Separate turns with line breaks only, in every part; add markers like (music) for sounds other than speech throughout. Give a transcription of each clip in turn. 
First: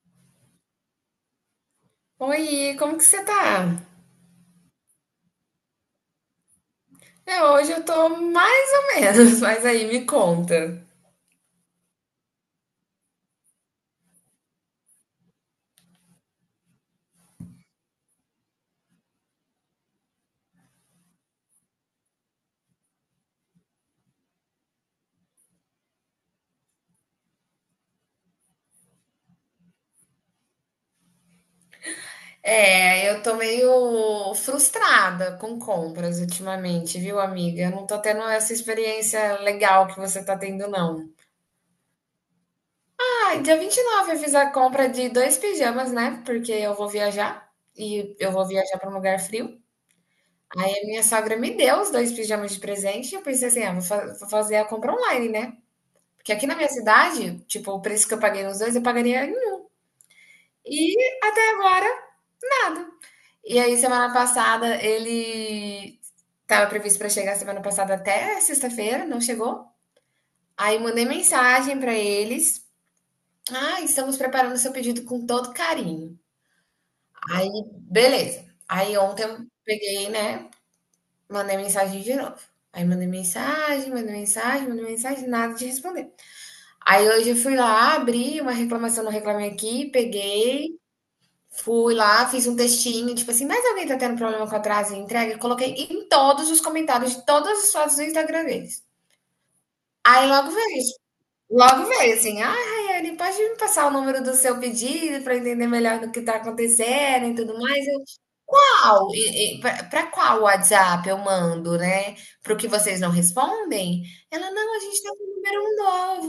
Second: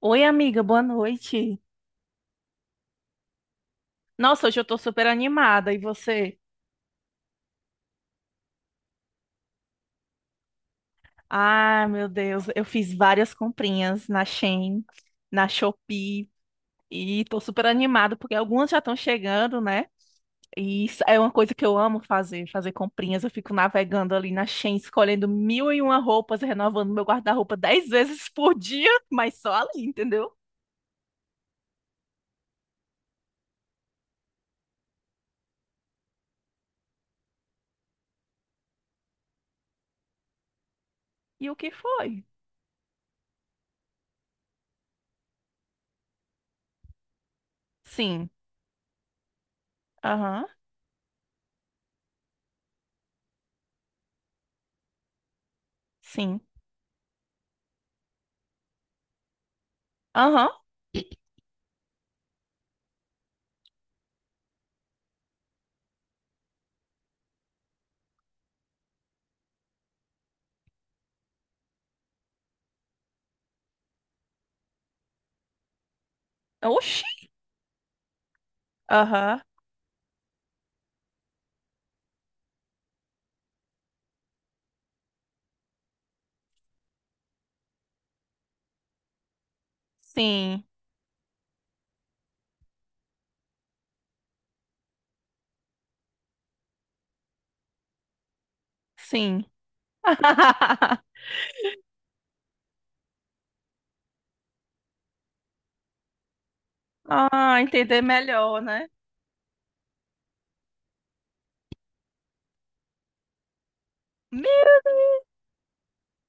Oi, amiga, boa noite.
Oi, como que você tá?
Nossa, hoje eu tô super animada. E você?
É, hoje eu tô mais ou menos, (laughs) mas aí me conta.
Ah, meu Deus, eu fiz várias comprinhas na Shein, na Shopee, e tô super animada porque algumas já estão chegando, né? E isso é uma coisa que eu amo fazer, fazer comprinhas. Eu fico navegando ali na Shein, escolhendo mil e uma roupas, renovando meu guarda-roupa dez (laughs) vezes por dia, mas só ali, entendeu?
É, eu tô meio frustrada com compras ultimamente, viu, amiga? Eu não tô tendo essa experiência legal que você tá tendo, não.
E o que foi?
Ah, e dia 29 eu fiz a compra de dois pijamas, né? Porque eu vou viajar e
Sim,
eu vou viajar pra um lugar frio.
aham,
E minha sogra me deu os dois pijamas de presente e eu pensei assim, ah, vou fazer a compra online, né? Porque
sim,
aqui na minha cidade, tipo, o preço que eu paguei nos dois, eu pagaria.
aham,
E até agora, nada. E aí, semana passada, ele estava previsto para chegar semana passada até sexta-feira, não chegou. Aí mandei mensagem para eles. Ah, estamos preparando seu pedido com todo carinho.
oxi,
Aí, beleza. Aí ontem
aham,
eu peguei, né? Mandei mensagem de novo. Aí mandei mensagem, mandei mensagem, mandei mensagem, nada de responder. Aí hoje eu fui lá, abri uma reclamação no Reclame Aqui,
sim,
peguei. Fui lá, fiz um textinho, tipo assim, mas alguém tá tendo problema com atraso e entrega? Eu coloquei em todos os comentários de todas as fotos do Instagram deles.
sim.
Aí
(laughs)
logo veio assim, ah, Rayane, pode me passar o número do seu pedido para entender melhor do que tá acontecendo e tudo
Ah,
mais?
entender melhor, né?
Qual? E para qual WhatsApp eu mando, né? Para o que vocês não respondem? Ela,
Me-
não, a gente está com um número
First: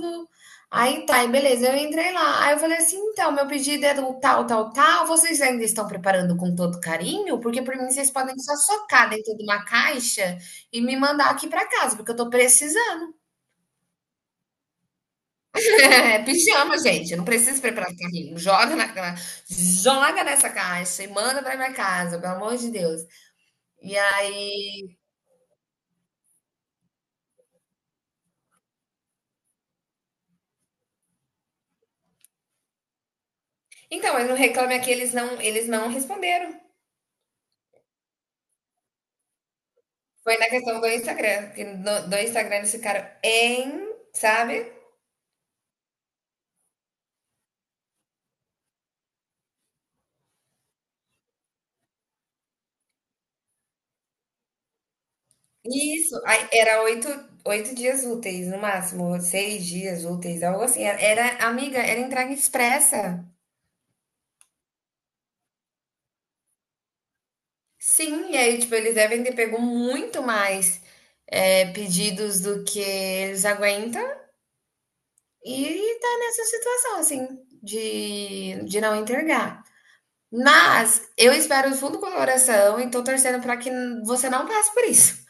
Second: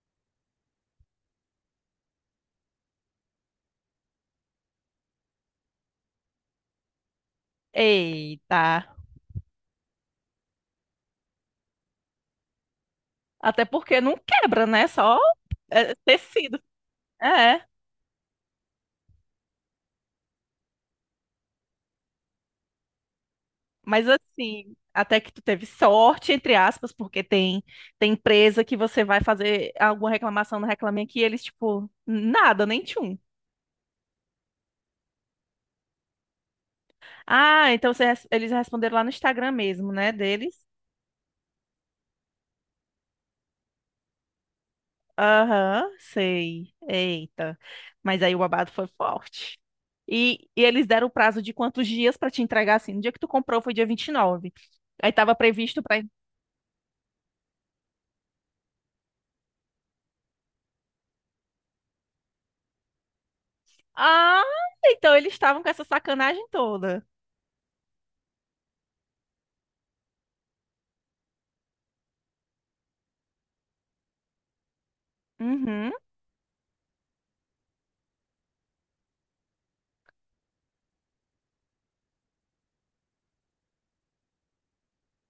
novo. Aí tá, e beleza, eu entrei lá. Aí eu falei assim: então, meu pedido é do tal, tal, tal. Vocês ainda estão preparando com todo carinho? Porque por mim vocês podem só
Eita.
socar dentro de uma caixa e me mandar aqui para casa, porque eu tô precisando. (laughs)
Até porque não quebra, né? Só
É
tecido.
pijama, gente. Eu não preciso
É.
preparar carrinho. Joga na joga nessa caixa e manda para minha casa, pelo amor de Deus. E
Mas assim,
aí.
até que tu teve sorte, entre aspas, porque tem empresa que você vai fazer alguma reclamação no Reclame Aqui, e eles, tipo, nada, nem tchum.
Então, mas no Reclame Aqui eles não responderam.
Ah, então eles responderam lá no Instagram mesmo, né,
Foi na
deles.
questão do Instagram, que do Instagram eles ficaram em, sabe?
Aham, sei. Eita. Mas aí o babado foi forte. E eles deram o prazo de quantos dias pra te entregar assim? No dia que tu comprou foi dia 29. Aí tava previsto pra.
Isso, aí era 8, 8 dias úteis, no máximo, 6 dias úteis, algo assim. Era, amiga, era entrega expressa.
Ah, então eles estavam com essa sacanagem toda.
Sim, e aí, tipo, eles devem ter pego muito mais pedidos do que eles aguentam
Uhum.
e tá nessa situação, assim, de não entregar. Mas eu espero do fundo do coração e tô torcendo para que você não passe por isso.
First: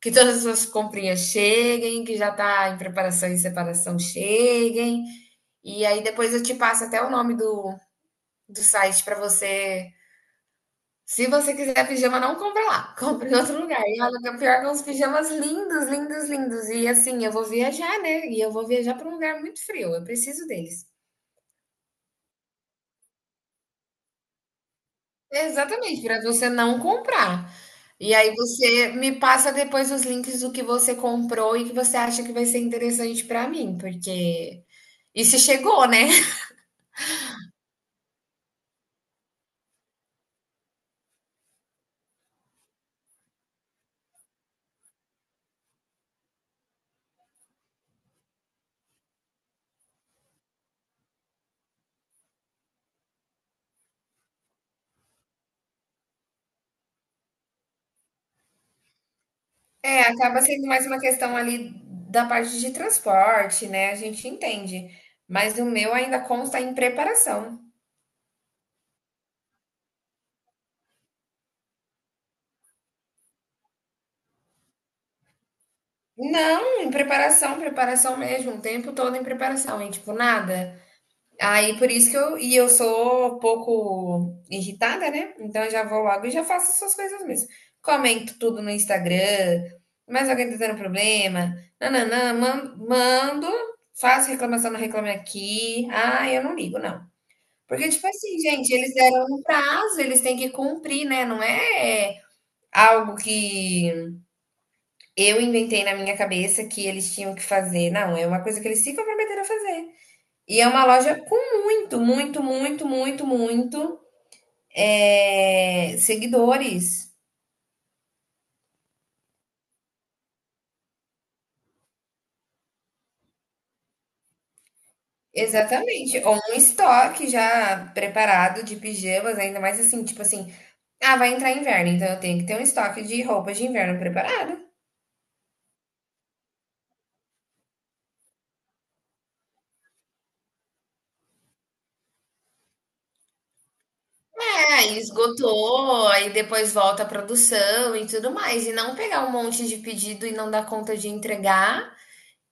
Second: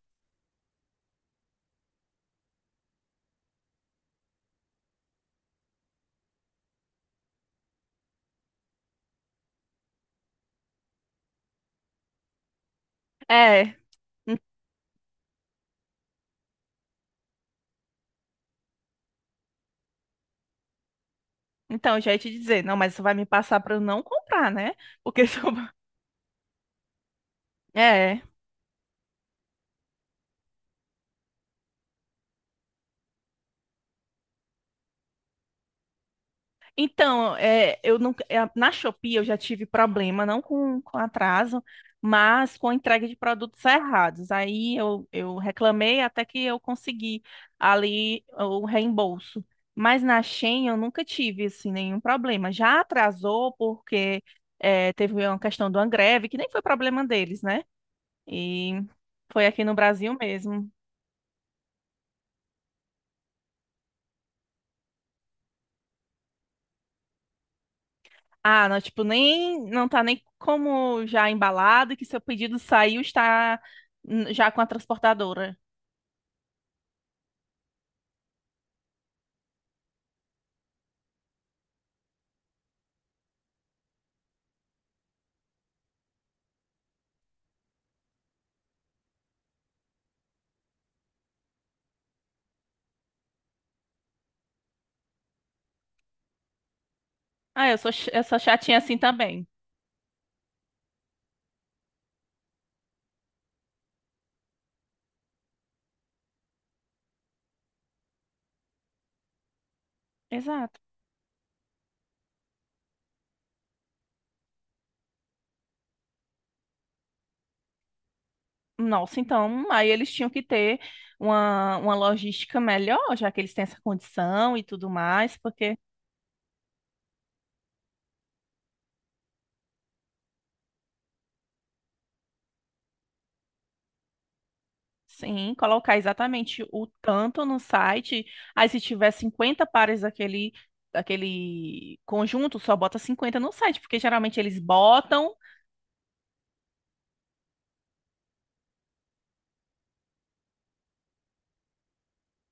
Que todas as suas comprinhas cheguem, que já tá em preparação e separação cheguem, e aí depois eu te passo até o nome do do site para você, se você quiser pijama, não compra lá, (laughs) compra em outro
É.
lugar. E olha que o
en-
pior é que é uns pijamas lindos, lindos, lindos. E assim, eu vou viajar, né, e eu vou viajar para um lugar muito frio, eu preciso deles.
Então, eu já ia te dizer, não, mas isso vai me passar pra eu não comprar, né? Porque se eu...
Exatamente, para você não comprar.
(laughs)
E
É.
aí você me passa depois os links do que você comprou e que você acha que vai ser interessante para mim, porque isso chegou, né?
Então, eu não, é, na Shopee eu já tive problema, não com atraso, mas com a entrega de produtos errados. Eu reclamei até que eu consegui ali o reembolso. Mas na Shein eu nunca tive assim, nenhum problema. Já atrasou porque teve uma questão de uma greve, que nem foi problema deles, né? E foi aqui no
É,
Brasil
acaba sendo
mesmo.
mais uma questão ali da parte de transporte, né? A gente entende, mas o meu ainda consta em preparação.
Ah, não, tipo, nem não tá nem como já embalado que seu pedido saiu está já com a transportadora.
Não, em preparação, preparação mesmo, o tempo todo em preparação, e tipo, nada. Aí por isso que eu sou um pouco irritada, né? Então eu já vou logo e já faço essas coisas mesmo. Comento tudo no Instagram, mais alguém tá tendo problema, nananã, mando, faço reclamação no Reclame Aqui. Ah, eu não ligo, não.
Ah, eu
Porque,
sou
tipo
eu sou
assim, gente,
chatinha
eles
assim
deram um
também.
prazo, eles têm que cumprir, né? Não é algo que eu inventei na minha cabeça que eles tinham que fazer. Não, é uma coisa que eles se comprometeram a fazer. E é
Exato.
uma loja com muito, muito, muito, muito, muito seguidores.
Nossa, então, aí eles tinham que ter uma logística melhor, já que eles têm essa condição e tudo mais, porque
Exatamente. Ou um estoque já preparado de pijamas, ainda mais assim, tipo assim, ah, vai entrar inverno, então eu tenho que ter um estoque de roupas de inverno preparado.
sim, colocar exatamente o tanto no site, aí se tiver 50 pares daquele conjunto, só bota 50 no site, porque geralmente eles
É, aí
botam.
esgotou, aí depois volta a produção e tudo mais. E não pegar um monte de pedido e não dar conta de entregar.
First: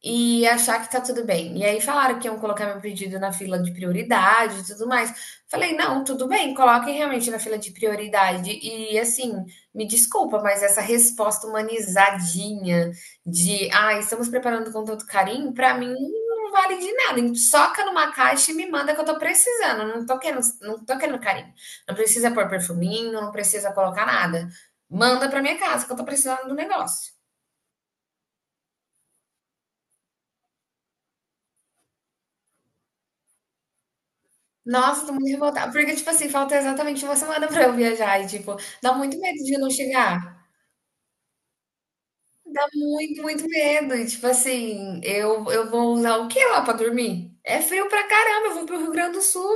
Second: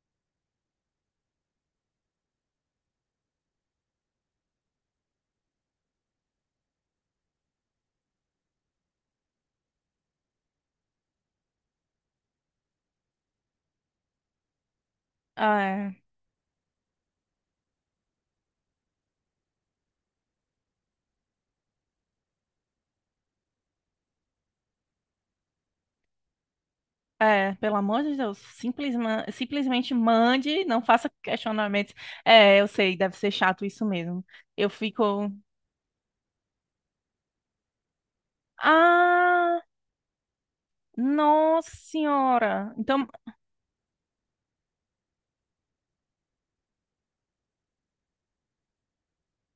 E achar que tá tudo bem. E aí falaram que iam colocar meu pedido na fila de prioridade e tudo mais. Falei, não, tudo bem, coloquem realmente na fila de prioridade. E assim, me desculpa, mas essa resposta humanizadinha de ah, estamos preparando com tanto carinho, pra mim não vale de nada. Soca numa caixa e me manda que eu tô precisando. Não tô querendo, não tô querendo carinho. Não precisa pôr perfuminho, não precisa colocar nada. Manda pra minha casa que eu tô precisando do negócio.
É, pelo amor de Deus, simplesmente mande, não faça questionamentos. É, eu sei, deve ser chato isso mesmo. Eu
Nossa, tô muito
fico,
revoltada, porque, tipo assim, falta exatamente uma semana (laughs) pra eu viajar e, tipo, dá muito medo de
ah,
não chegar.
nossa
Dá
senhora. Então,
muito, muito medo e, tipo assim, eu vou usar o que lá pra dormir? É frio pra caramba, eu vou pro Rio Grande do Sul.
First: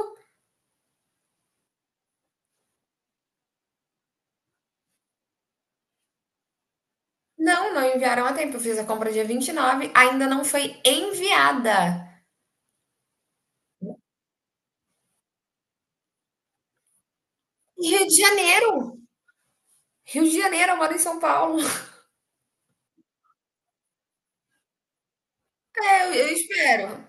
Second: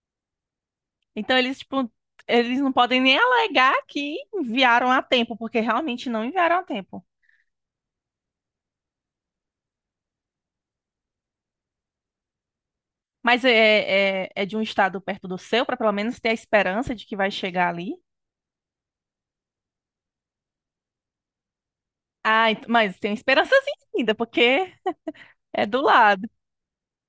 então eles tipo, eles não podem nem alegar que enviaram a tempo, porque realmente não enviaram a tempo.
Não, não enviaram a tempo, eu fiz a compra dia 29. Ainda não foi enviada.
Mas é de um estado perto do seu, para pelo menos ter a esperança de que vai chegar ali.
Rio de Janeiro! Rio de Janeiro, eu moro em São Paulo. (laughs)
Ah, mas tem esperançazinha ainda, porque é do
É, eu
lado,
eu espero.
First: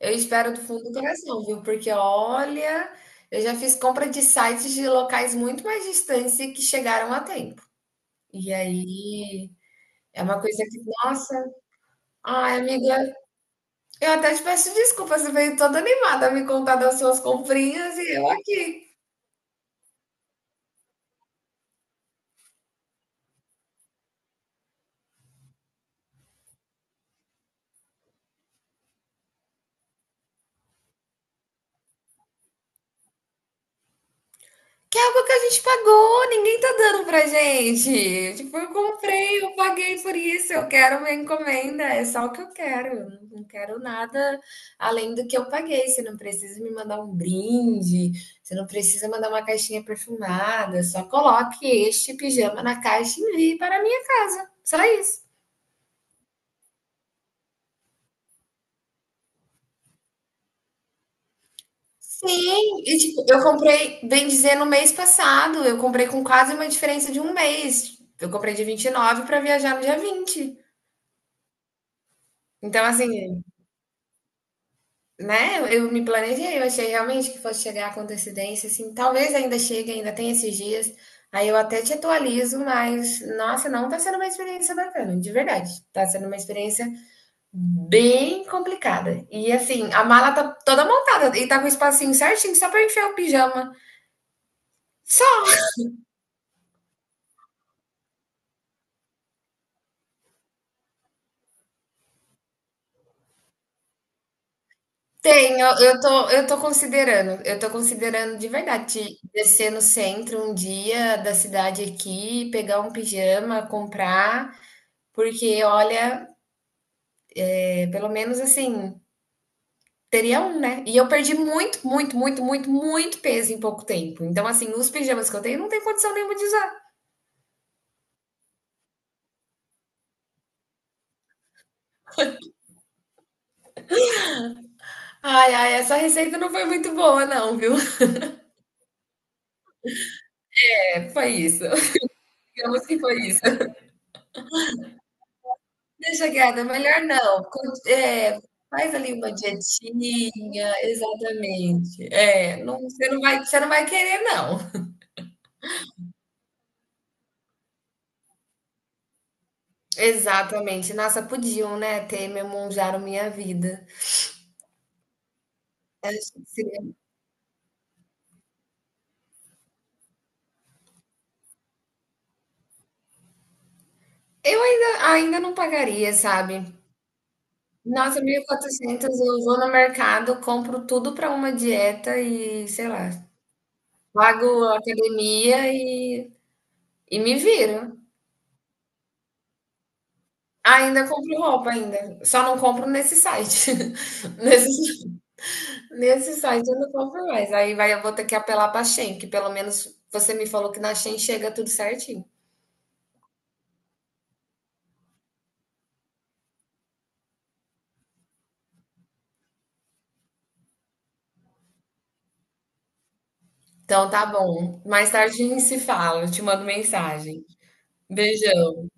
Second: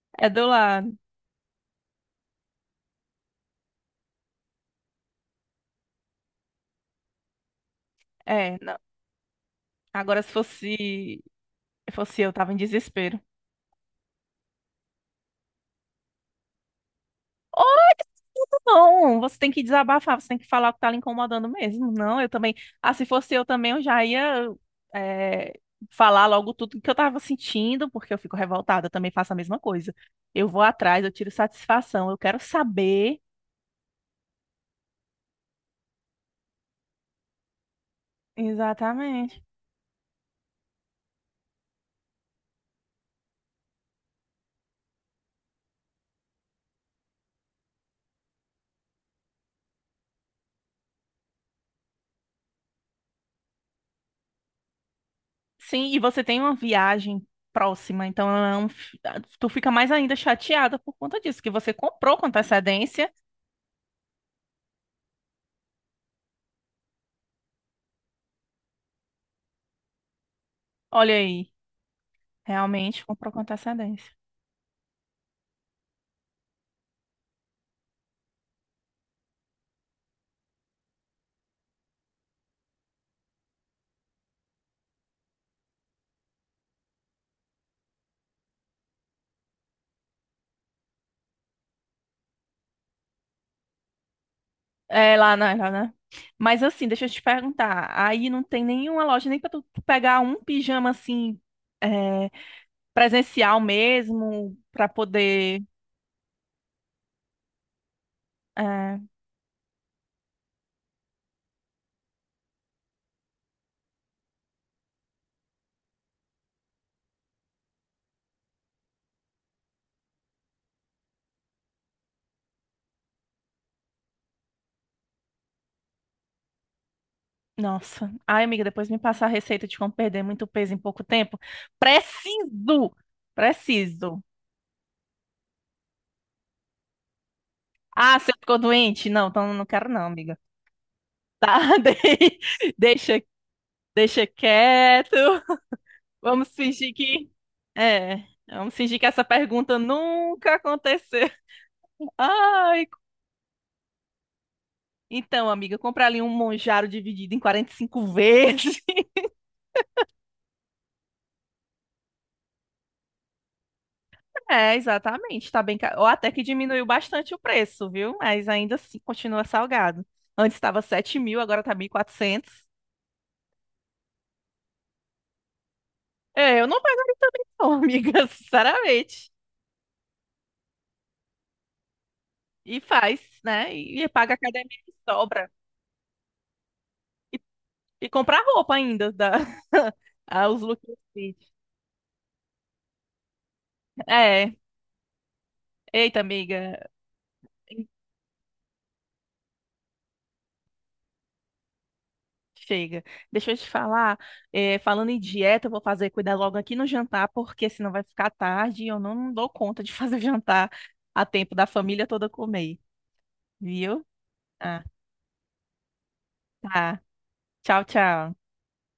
Eu
é do
espero do fundo
lado.
do coração, viu? Porque olha, eu já fiz compra de sites de locais muito mais distantes e que chegaram a tempo. E
É, não.
aí
Agora,
é
se
uma coisa que,
fosse.
nossa,
Se fosse eu, tava em
ai, amiga,
desespero.
eu até te peço desculpa, você veio toda animada a me contar das suas comprinhas e eu
Ou
aqui.
não, você tem que desabafar, você tem que falar o que tá lhe incomodando mesmo. Não, eu também. Ah, se fosse eu também, eu já ia é, falar logo tudo que eu tava sentindo, porque eu fico revoltada, eu também faço a mesma coisa. Eu vou atrás, eu tiro satisfação, eu quero saber.
Que é algo que a gente pagou, ninguém tá dando pra gente. Tipo, eu
Exatamente.
comprei, eu paguei por isso, eu quero uma encomenda, é só o que eu quero. Eu não quero nada além do que eu paguei. Você não precisa me mandar um brinde, você não precisa mandar uma caixinha perfumada, só coloque este pijama na caixa e envie para a minha casa. Só isso.
Sim, e você tem uma viagem próxima, então é um tu fica mais ainda chateada por conta disso, que você comprou com
Sim, e
antecedência.
tipo, eu comprei, bem dizer, no mês passado, eu comprei com quase uma diferença de um mês. Eu comprei de 29 para viajar no dia 20.
Olha aí,
Então,
realmente comprou com
assim,
antecedência.
né, eu me planejei, eu achei realmente que fosse chegar com antecedência, assim, talvez ainda chegue, ainda tem esses dias, aí eu até te atualizo, mas, nossa, não tá sendo uma experiência bacana, de verdade. Tá sendo uma experiência bem complicada. E, assim, a mala tá toda montada e tá com o espacinho certinho só pra enfiar o pijama.
É,
Só
mas assim, deixa eu te perguntar. Aí não tem nenhuma loja nem pra tu pegar um pijama assim, é, presencial mesmo, pra
tem,
poder.
eu tô considerando de
é,
verdade descer no centro um dia da cidade aqui, pegar um pijama, comprar. Porque, olha, é, pelo menos assim, teria um, né? E eu perdi muito, muito, muito, muito, muito peso em pouco tempo. Então, assim, os pijamas que eu tenho não tem condição nenhuma de usar.
Nossa. Ai, amiga, depois me passa a receita de como perder muito peso em pouco tempo. Preciso! Preciso.
Ai, ai, essa receita não foi muito boa, não, viu? (laughs)
Ah, você ficou doente? Não, então não quero não, amiga.
É, foi isso.
Tá, (laughs)
(laughs) Digamos que
deixa,
foi isso.
deixa quieto.
Deixa
Vamos
quieto, é
fingir
melhor
que.
não.
É, vamos
Faz
fingir que
ali
essa
uma
pergunta nunca
dietinha,
aconteceu.
exatamente. É, não,
Ai,
você não vai querer, não.
então, amiga, comprar ali um Monjaro dividido em 45 vezes. (laughs)
Exatamente. Nossa, podiam, né, ter memonjado minha vida.
É, exatamente, tá bem caro. Ou até que diminuiu bastante o preço, viu? Mas ainda assim continua salgado. Antes estava 7.000, agora tá 1.400.
Eu ainda não pagaria,
É,
sabe.
eu não pagaria também não, (laughs)
Nossa,
amiga,
1.400
sinceramente.
eu vou no mercado, compro tudo para uma dieta e,
E
sei lá,
faz, né? E paga a
pago a
academia que sobra.
academia e me viro.
E comprar roupa ainda, da... (laughs) ah, os looks.
Ainda
Fit.
compro roupa ainda, só não compro nesse site. (laughs)
É,
Nesse
eita,
nesse site
amiga.
eu não compro mais, aí vai eu vou ter que apelar pra Shein, que pelo menos você me falou que na Shein chega tudo certinho.
Chega. Deixa eu te falar, falando em dieta, eu vou fazer cuidar logo aqui no jantar, porque senão vai ficar tarde e eu não dou conta de fazer (laughs) jantar a tempo da família toda comer, viu?
Então tá bom,
Ah,
mais tarde a gente se fala, eu te mando
tá.
mensagem.
Tchau, tchau.
Beijão.